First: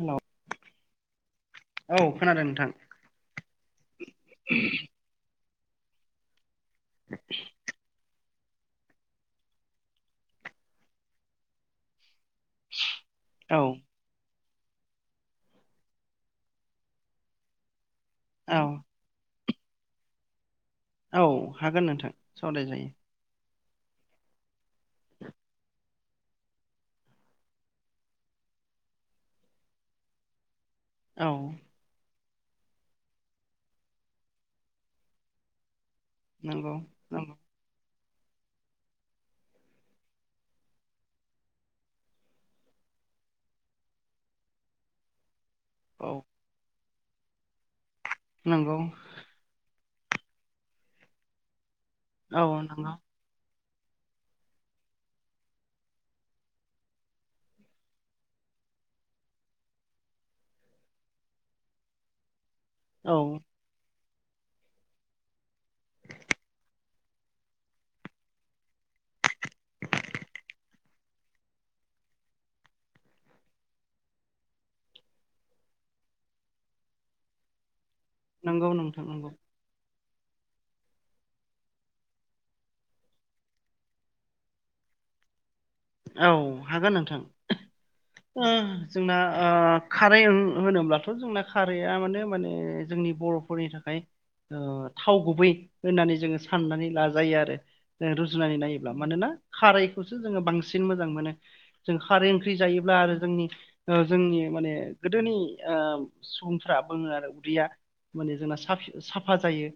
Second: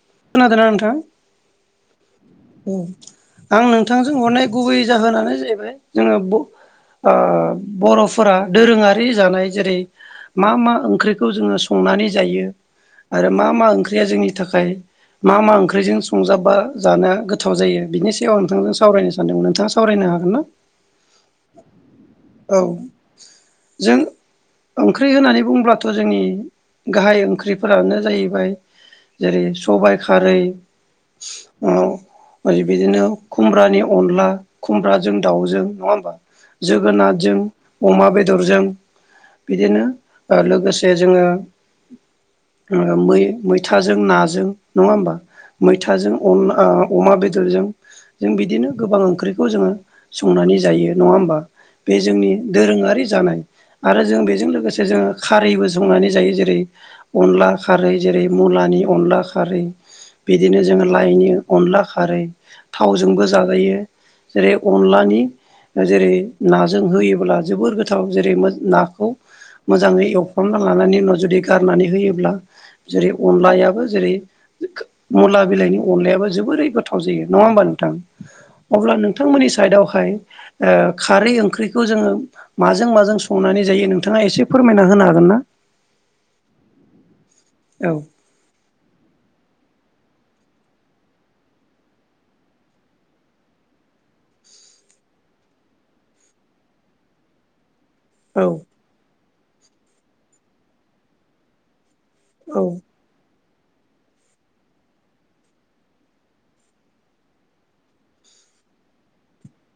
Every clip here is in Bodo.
हेलौ खोनादोना नोंथां। औ खोनादों नोंथां। आं नोंथांजों हरनाय गुबै जाहोनानो जाहैबाय जोङो ओ बर' फोरा दोरोङारि जानाय जेरै मा मा ओंख्रिखौ जोङो संनानै जायो आरो मा औ मा ओंख्रिया जोंनि थाखाय मा मा ओंख्रिजों संजा बिनि सायाव आं औ नोंथांजों सावरायनो सानदोंमोन नोंथाङा सावरायनो हागोन ना? औ हागोन नोंथां औ सावराय जायो। जों ओंख्रि होननानै बुंब्लाथ' जोंनि गाहाय ओंख्रिफोरानो जायैबाय जेरै सबाय खारै औ ओरै बिदिनो खुमब्रानि अनला खुम्ब्राजों दाउजों नङा नंगौ नंगौ जोगोनाथजों अमा बेदरजों बिदिनो ओ लोगोसे जोङो ओ मै मैथाजों नाजों नङा होमबा औ मैथाजों अन ओ अमा बेदरजों जों बिदिनो नंगौ गोबां औ ओंख्रिखौ जोङो संनानै जायो नङा होमबा बे जोंनि नंगौ दोरोङारि जानाय। आरो जों बेजों लोगोसे जोङो खारैबो संनानै जायो जेरै अनला खारै जेरै मुलानि अनला खारै बिदिनो जोङो लायनि अनला खारै औ थावजोंबो जाजायो जेरै अनलानि जेरै नाजों होयोब्ला जोबोर गोथाव जेरै मोज नाखौ मोजाङै एवफ्रामना लानानै उनाव जुदि गारनानै होयोब्ला जेरै अनलायाबो जेरै मुला बिलाइनि अनलायाबो जो बोरै गोथाव जायो नङा होमबा नोंथां नंगौ अब्ला नोंथां नंगौ नोंथांमोननि साइडआवहाय ओ खारै ओंख्रिखौ जोङो माजों माजों संनानै जायो नोंथाङा एसे फोरमायना होनो हागोन ना? औ हागोन नोंथां औ उम। जोंना ओ खारै ओं होनोब्लाथ' जोंना खारैआ माने माने जोंनि बर'फोरनि थाखाय ओ थाव गुबै होननानै जोङो साननानै लाजायो आरो। ओ औ रुजुनानै नायोब्ला मानोना खारैखौसो जोङो बांसिन मोजां मोनो। जों खारै ओंख्रि औ जायोब्ला आरो जोंनि ओ जोंनि माने गोदोनि ओ सुबुंफ्रा बुंङो आरो उदैया माने जोंना साफ साफा जायो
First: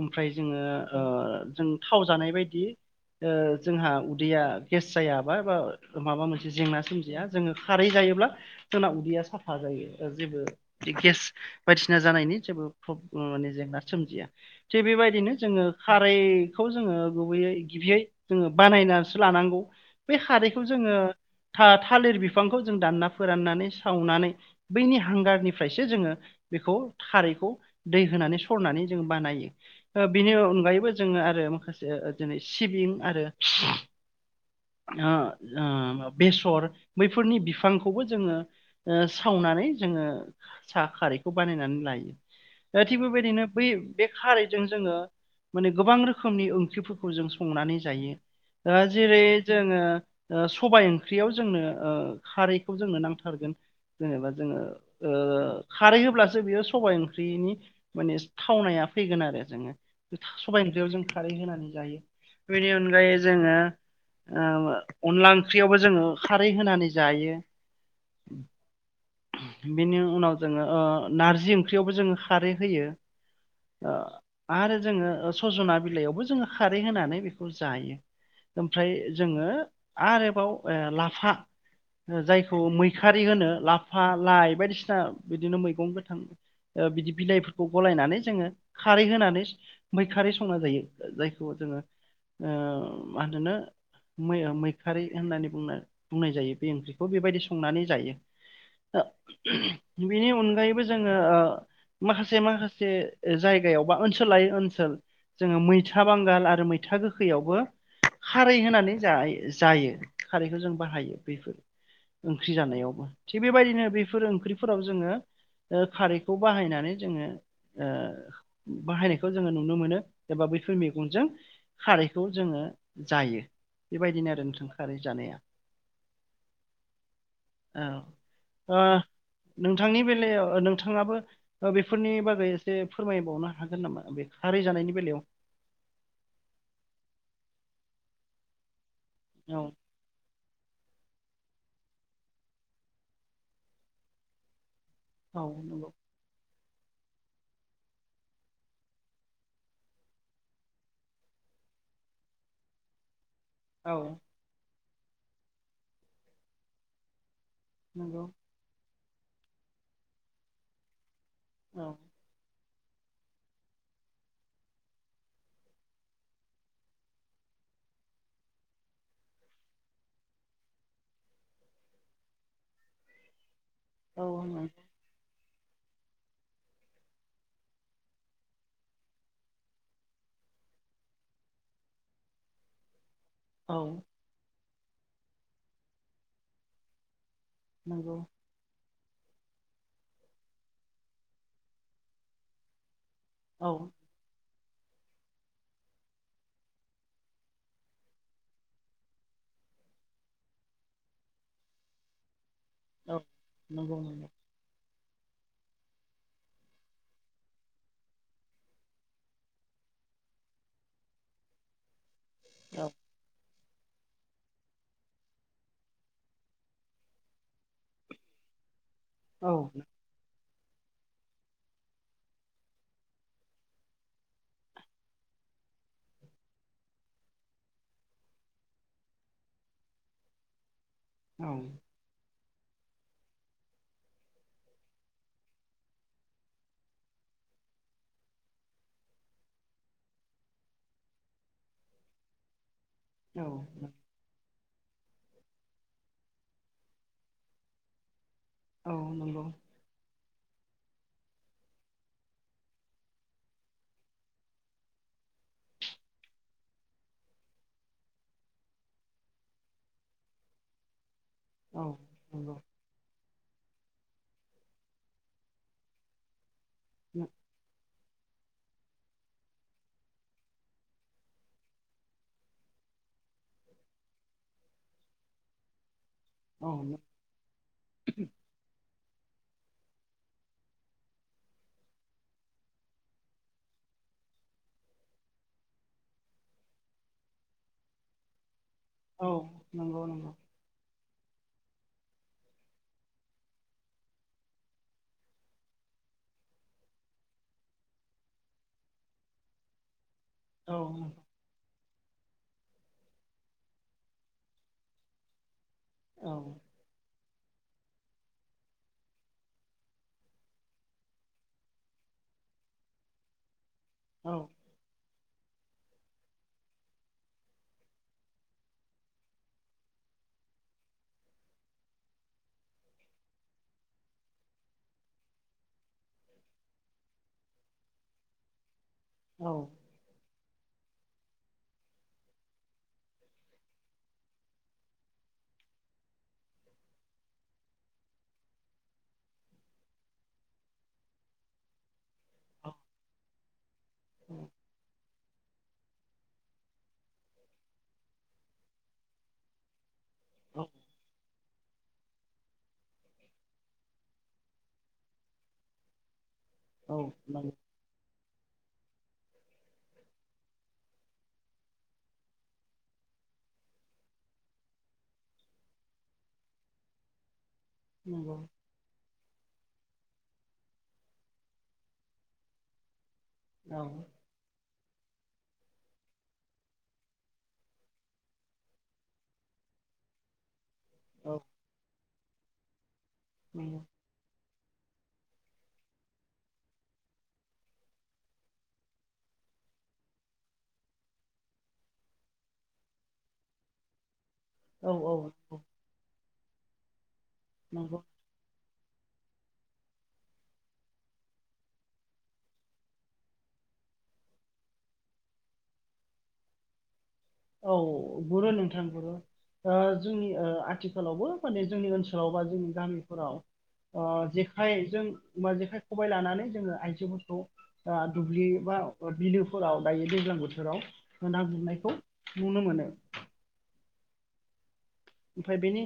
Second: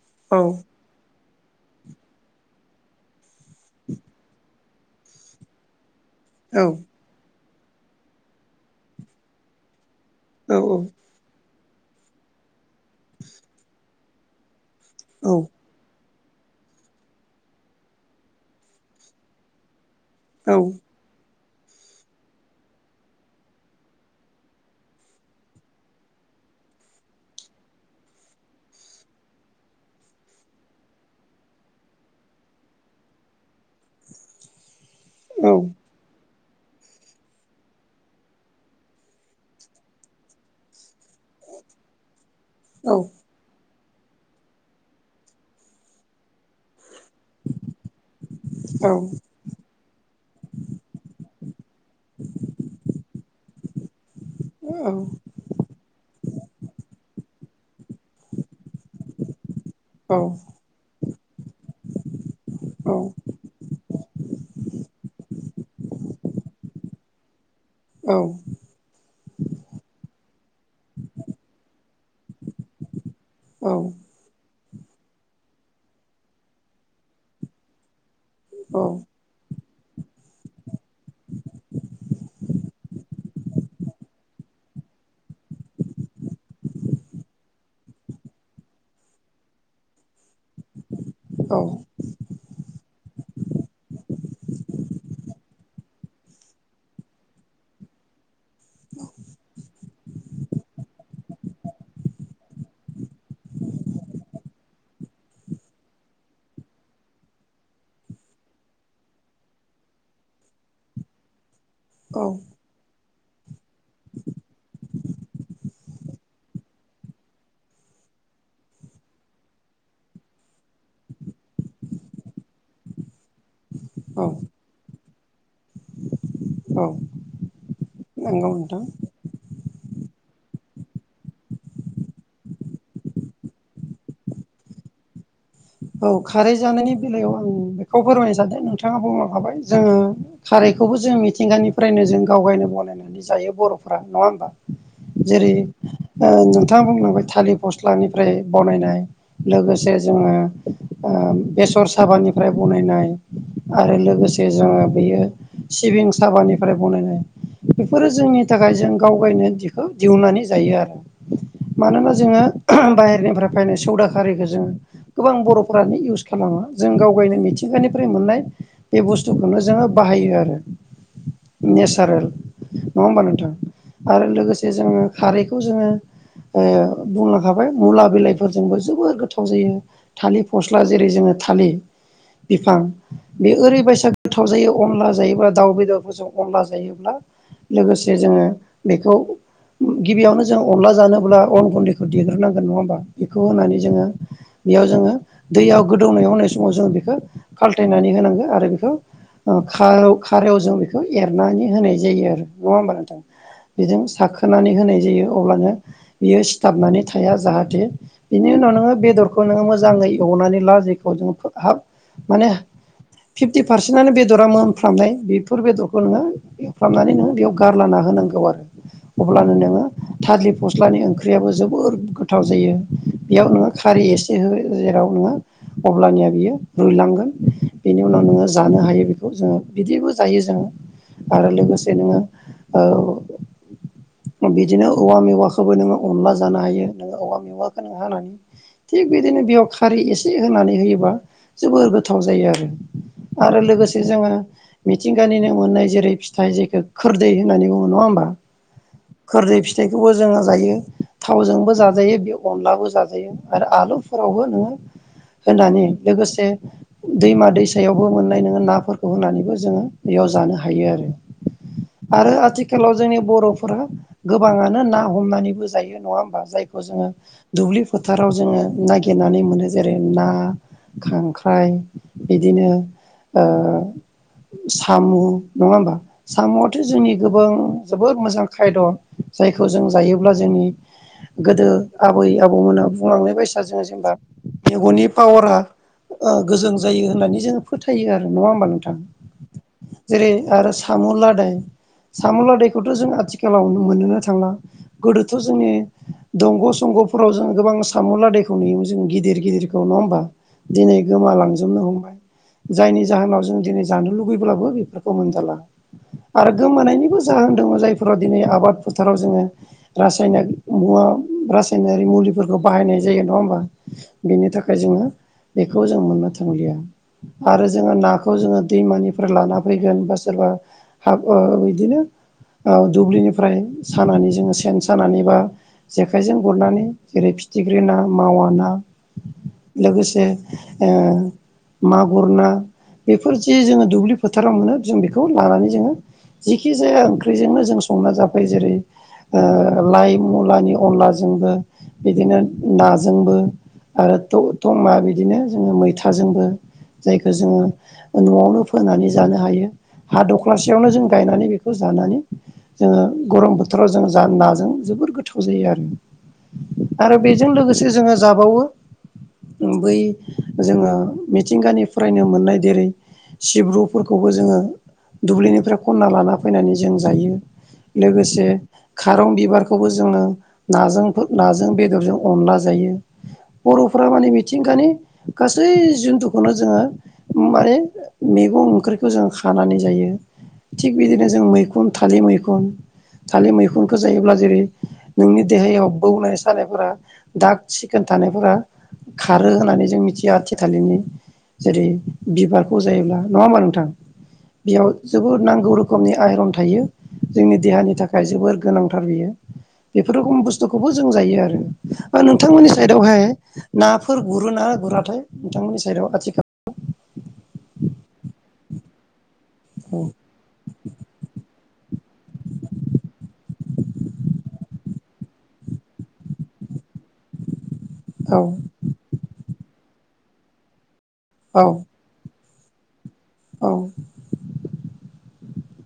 ओमफ्राय औ जोङो ओ जों थाव जानाय बायदि ओ जोंहा उदैया गेस जायाबा बा माबा मोनसे औ जेंना सोमजिया जोंङो खारै जायोब्ला जोंना उदैया साफा जायो। ओ जेबो औ गेस बायदिसिना जानायनि जेबो प्रब माने जेंना सोमजिया। थिग औ बेबायदिनो जोंङो खा रैखौ जोंङो गुबैयै गिबियै जोंङो बानायनासो लानांगौ। बे औ खारैखौ जोंङो था-थालिर बिफांखौ जों दानना फोराननानै सावनानै बैनि हांगारनिफ्रायसो जोंङो बेखौ खारैखौ दै होनानै सरनानै जों बानायो ओ बिनि अनगायैबो जोंङो आरो माखासे जेरै सिबिं आरो [inaudible] ओ ओं। बेसर बैफोरनि बिफांखौबो जोंङो ओ सावनानै जोंङो सा खारै खौ बानायनानै लायो दा औ थिग बेबायदिनो बै बे खारैजों जोंङो माने गोबां रोखोमनि ओंख्रि जों संनानै जायो ओ औ जेरै ओ ओ सबाय ओंख्रियाव जोंनो ओ खारैखौ जोंनो नांथारगोन। जेनेबा जोंङो ओ खारै होब्लासो बेयो सबाय ओंख्रिनि माने थावनाया फैगोन आरो जोंङो। सबाय ओंख्रियाव जों खारै होनानै जायो बेनि अनगायै जोंङो ओ अनला ओंख्रियावबो जोंङो खारै होनानै जायो। औ। बेनि उनाव जोंङो ओ नारजि ओंख्रियावबो जोंङो खारै होयो। ओ आरो जोंङो सजना बिलाइयावबो जोंङो खारै होनानै बेखौ जायो। ओमफ्राय जोंङो आरोबाव लाफा जायखौ मैखारि होनो ला फा लाइ बायदिसिना बिदिनो मैगं गोथां ओ बिदि बिलाइफोरखौ गलायनानै जोंङो खारै होनानै मैखारि संना जायो जायखौ जोंङो ओ मा होनो मै मैखारि होननानै बुंना बुंनाय जायो बे ओंख्रिखौ बेबायदि संनानै जायो। बेनि अनगायैबो जोंङो ओ माखासे माखासे जायगायाव बा ओनसोल लायै ओनसोल जोंङो मैथा बांगाल आरो मैथा गोखैयावबो खारै होनानै जा-जायो खारैखौ जों बाहायो बेफोर। औ ओंख्रि जानायावबो थिग बेबायदिनो बेफोर ओंख्रिफोराव जोंङो ओ खारैखौ बाहायनानै जोंङो ओ बाहायनायखौ जोंङो नुनो मोनो एबा बैफोर मेगंजों खारैखौ जोंङो जायो। बेबायदिनो आरो औ नोंथां खारै जानाया औ। नंगौ ओ नोंथां। नोंथांनि बेलायाव नोंथांङाबो बेफोरनि बागै एसे फोरमायबावनो हागोन नामा बे खारै जा नायनि बेलायाव। औ खारै जानायनि बेलायाव आं बेखौ फोरमायनो सानदों नों थांङा बुंलांखाबाय औ जोंङो खारै बेखौबो जों मिथिंगानिफ्रायनो जों गावनो बानायनानै जायो बरफ्रा नङा होमबा। औ जेरै नंगौ ओ नों थांआ बुंदोंमोन थालिर फस्लानिफ्राय बानायनाय लोगोसे जोंङो बेसर साबानिफ्राय बानायनाय औ आरो लोगोसे जोंङो हायो सिबिं साबानिफ्राय बानायनाय बेफोरो नंगौ जोंनि थाखाय जों गावगायनो बिखौ दिहुननानै जायो आरो औ मानोना जोंङो बाहेरनिफ्राय फैनाय सदा खारैखौ जोंङो गोबां बर'फोरानो इउस खालामो जों गाव गावनो मिथिंगानिफ्राय मोननाय बे बुस्थुखौनो जोंङो बाहायो आरो नेचारेल नङा होमबा नोंथां औ आरो लोगोसे जोङो खारै खौ जोङो बुंलांखाबाय मुला बिलाइफोरजोंबो जोबोर गोथाव जायो थालिर फस्ला जेरै जोङो थालिर बिफां बे औ ओरैबायसा गोथाव जायो अनला जायोब्ला दाउ बेदरफोरजों अनला जायोब्ला लोगोसे नंगौ जोङो बेखौ गिबियावनो जों अनला जानोब्ला अन गुन्दैखौ देग्रोनांगोन नङा होमबा बेखौ औ होनानै जोङो बेयाव जोङो दैयाव गोदौनाय होनाय समाव जों बेखौ खाल्थायनानै होनांगौ आरो बेखौ ओ खा-खारेवजों बेखौ एरनानै होनाय जायो आरो नङा होमबा नोंथां औ नंगौ बेजों नंगौ साखोनानै होनाय जायो अब्लानो बियो सिथाबनानै थाया जाहाथे बिनि उनाव नोङो बेदर खौ नोङो मोजाङै एवनानै ला जेखौ जों हाब माने औ फिफ्टि पारसेन्टआनो बेदरा मोनफ्रामनाय बेफोर बेदरखौ नोङो एवफ्रामनानै नोङो बेयाव गारलाना होनांगौ आरो अब्लानो औ नोङो थालिर फस्लानि ओंख्रियाबो जोबोर गोथाव जायो बेयाव नोङो खारै एसे हो जेराव नोङो अब्लानिया बियो रुइलांगोन बेनि उनाव नोङो जानो हायो बेखौ जोङो बिदिबो जायो जोङो आरो औ लोगोसे नोङो ओ बिदिनो औवा मेवाखौबो नोङो अनला जानो हायो नोङो औवा मेवाखौ नों हानानै थिग बिदिनो बेयाव खारै एसे होनानै होयोबा जोबोर गोथाव जायो आरो औ आरो लोगोसे जोङो मिथिंगानिनो मोननाय जेरै फिथाइ जेखौ खोरदै होननानै बुङो नङा होमबा औ नंगौ खोरदै फिथाइखौबो जोङो जायो थावजोंबो जाजायो बे अनलाबो जाजायो आरो आलुफोरावबो नोङो होनानै लोगोसे दैमा दैसायावबो मोननाय नोङो नाफोरखौ होनानैबो जोङो बेयाव जानो हायो आरो औ आरो नंगौ आथिखालाव जोंनि बर'फोरा गोबाङानो ना हमनानैबो जायो नङा होमबा जायखौ जोङो दुब्लि फोथाराव जोङो नागिरनानै मोनो जेरै ना खांख्राइ बिदिनो ओ साम' नङा होमबा औ साम'आथ' जोंनि गोबां जोबोद मोजां खायद जायखौ जों जायोब्ला जोंनि गोदो आबै आबौमोना बुंलांनाय बायसा जोङो जेनेबा मेगननि पावारा गोजों जायो होननानै जोङो फोथायो आरो नङा होमबा नों थां औ नंगौ जेरै नंगौ आरो साम' लादाय साम' लादायखौथ' जों आथिखालाव मोनोनो थांला गोदोथ' जोंनि दंग' संग' फोराव जों गोबां साम'लादायखौ नुयोमोन जों गिदिर गिदिरखौ नङा होमबा औ दिनै गोमालांजोबनो हमबाय जायनि जाहोनाव जों दिनै जानो लुुबैब्लाबो बेफोरखौ मोनजाला औ आरो गोमानायनिबो जाहोन दङ जायफोराव दिनै आबाद फोथाराव जोङो रासायनक मुवा रासायनारि मुलिफोरखौ बाहायनाय जायो नङा होमबा औ बिनि थाखाय जोङो बेखौ जों मोननो थांलिया आरो जोङो नाखौ जोङो दैमानिफ्राय लाना फैगोन बा सोरबा हा ओ बिदिनो ओ दुब्लिनिफ्राय सानानै जोङो सेन सानानै बा जेखाइजों गुरनानै जेरै थिग्रि ना मावा ना औ लोगोसे ओ मागुर ना बेफोर जे जोङो दुब्लि फोथाराव मोनो जों बेखौ लानानै जोङो जिखि जाया ओंख्रिजोंनो जों संना जाफैयो जेरै ओ लाइ मुलानि अनलाजोंबो बिदिनो औ नाजोंबो आरो ट ट मा बि बिदिनो जोङो मैथाजोंबो जायखौ जोङो न'आवनो फोनानै जानो हायो हा औ दख्लासेयावनो जों गायनानै बे खौ जानानै जोङो गरम बोथोराव जों जा नाजों जोबोर गोथाव जायो आरो औ आरो बेजों लोगोसे जोङो जाबावो बै जोङो मिथिंगानि फरायनो मोननाय देरै सिब्रुफोरखौबो जोङो दुब्लिनिफ्राय खन्ना लाना फैनानै जों जायो नंगौ लोगोसे खारं बिबारखौबो जोङो नाजों फो नाजों बेदरजों अनला जायो औ बर'फोरा माने मिथिंगानि गासै जिन्थुखौनो जोङो माने मैगं ओंख्रिखौ जों खानानै जायो थिग बिदिनो जों मैखुन थालिर मैखुन थालिर नंगौ मैखुनखौ जायोब्ला जेरै नोंनि देहायाव बौनाय सानायफोरा दाग सिखोन थानायफोरा खारो होननानै जों मिथिया आथिखालिदनि जेरै बिबारखौ जायोब्ला नङा होमबा नोंथां बेयाव औ जोबोर औ नांगौ रोखोमनि आइरन थायो जोंनि देहानि नंगौ थाखाय जोबोर गोनांथार बियो बेफोर रोखोम बुस्थुखौबो जों जायो आरो ओ नोंथांमोननि साइदआवहाय नाफोर गुरो ना गुराथाय नोंथांमोननि साइडआव आथिखाल [unintelligible] औ गुरो नोंथां गुरो ओ जोंनि ओ आथिखालावबो माने जोंनि ओनसोलाव बा जोंनि गामिफोराव ओ जेखाय जों मा जेखाय खबाइ लानानै जोङो आइजोफोरखौ आ औ दुब्लि बा बिलो फोराव दायो दैज्लां बोथोराव ओ ना औ गुरनायखौ नुनो मोनो औ ओमफ्राय बेनि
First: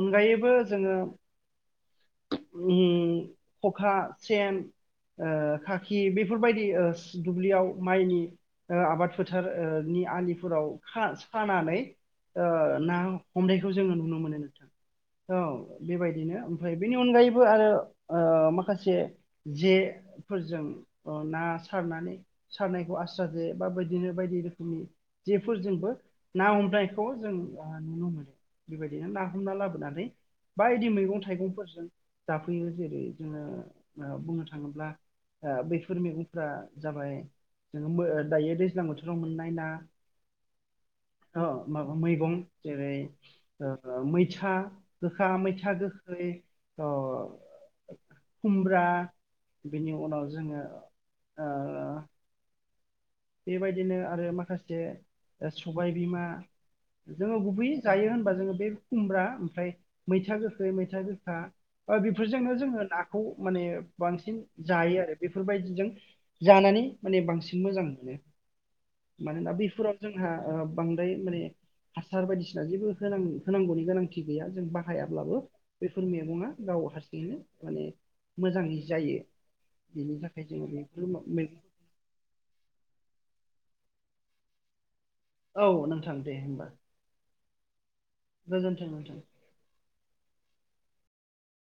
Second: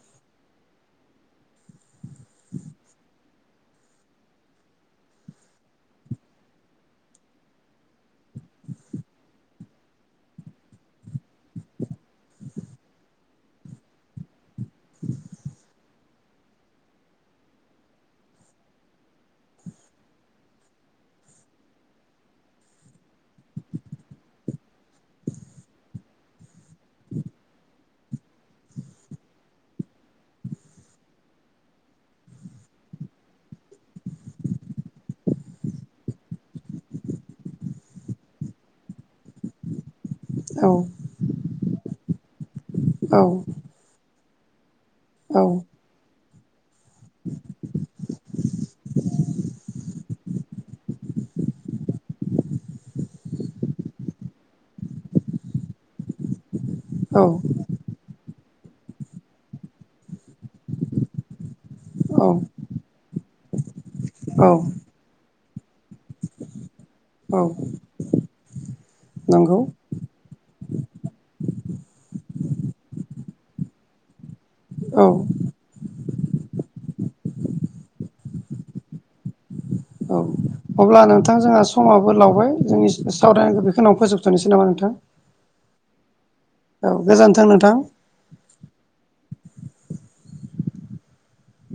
अनगायैबो जोङो [unintelligible] अखा सेन ओ खाखि बेफोरबायदि ओस दुब्लियाव माइनि ओ आबाद फोथार ओ नि आलिफोराव खा सानानै ओ ना हमनायखौ जोङो नुनो मोनो नोंथां औ बेबायदिनो ओमफ्राय बेनि अनगायैबो आरो ओ माखासे जे फोरजों अ ना सारनानै सारनायखौ आस्रा जे बा बिदिनो बायदि रोखोमनि जेफोरजोंबो ना हमनायखौ जों आ नुनो मोनो बेबायदिनो ना हमना लाबोनानै बायदि मैगं थाइगंफोरजों जाफैयो जेरै जोङो ओ बुंनो थाङोब्ला आ बैफोर मैगंफोरा जाबाय जोङो मो दायो दैज्लां बोथोराव मोननाय ना औ माबा मैगं जेरै औ ओ मैथा गोखा औ मैथा गोखै अ खुमब्रा बेनि उनाव जोङो ओ बेबायदिनो आरो माखासे ओ सबायबिमा औ जोङो गुबैयै जायो होनबा जोङो बे खुमब्रा ओमफ्राय मैथा गोखै मैथा गोखा ओ औ बेफोरजोंनो जोंङो नाखौ माने बांसिन औ जायो आरो बेफोरबायदिजों जानानै माने औ बांसिन मोजां मोनो मोनो मानोना नंगौ बैफोराव जोंहा ओ बांद्राय माने हासार बायदिसि जा जेबो होनां होनांगौनि गोनांथि गैया जों औ बाहायाब्लाबो बे फोर मैगङा गाव हारसिंङैनो माने मोजांङै जायो बेनि औ थाखाय जोङो अब्ला बेफोर नोंथां जोंहा मैगं समाबो लावबाय जोंनि सावरायनांगौ बेखिनाव फोजोबथनोसै नामा नोंथां औ नोंथां दे होमबा औ गोजानथों नोंथां गोजोन्थों नोंथां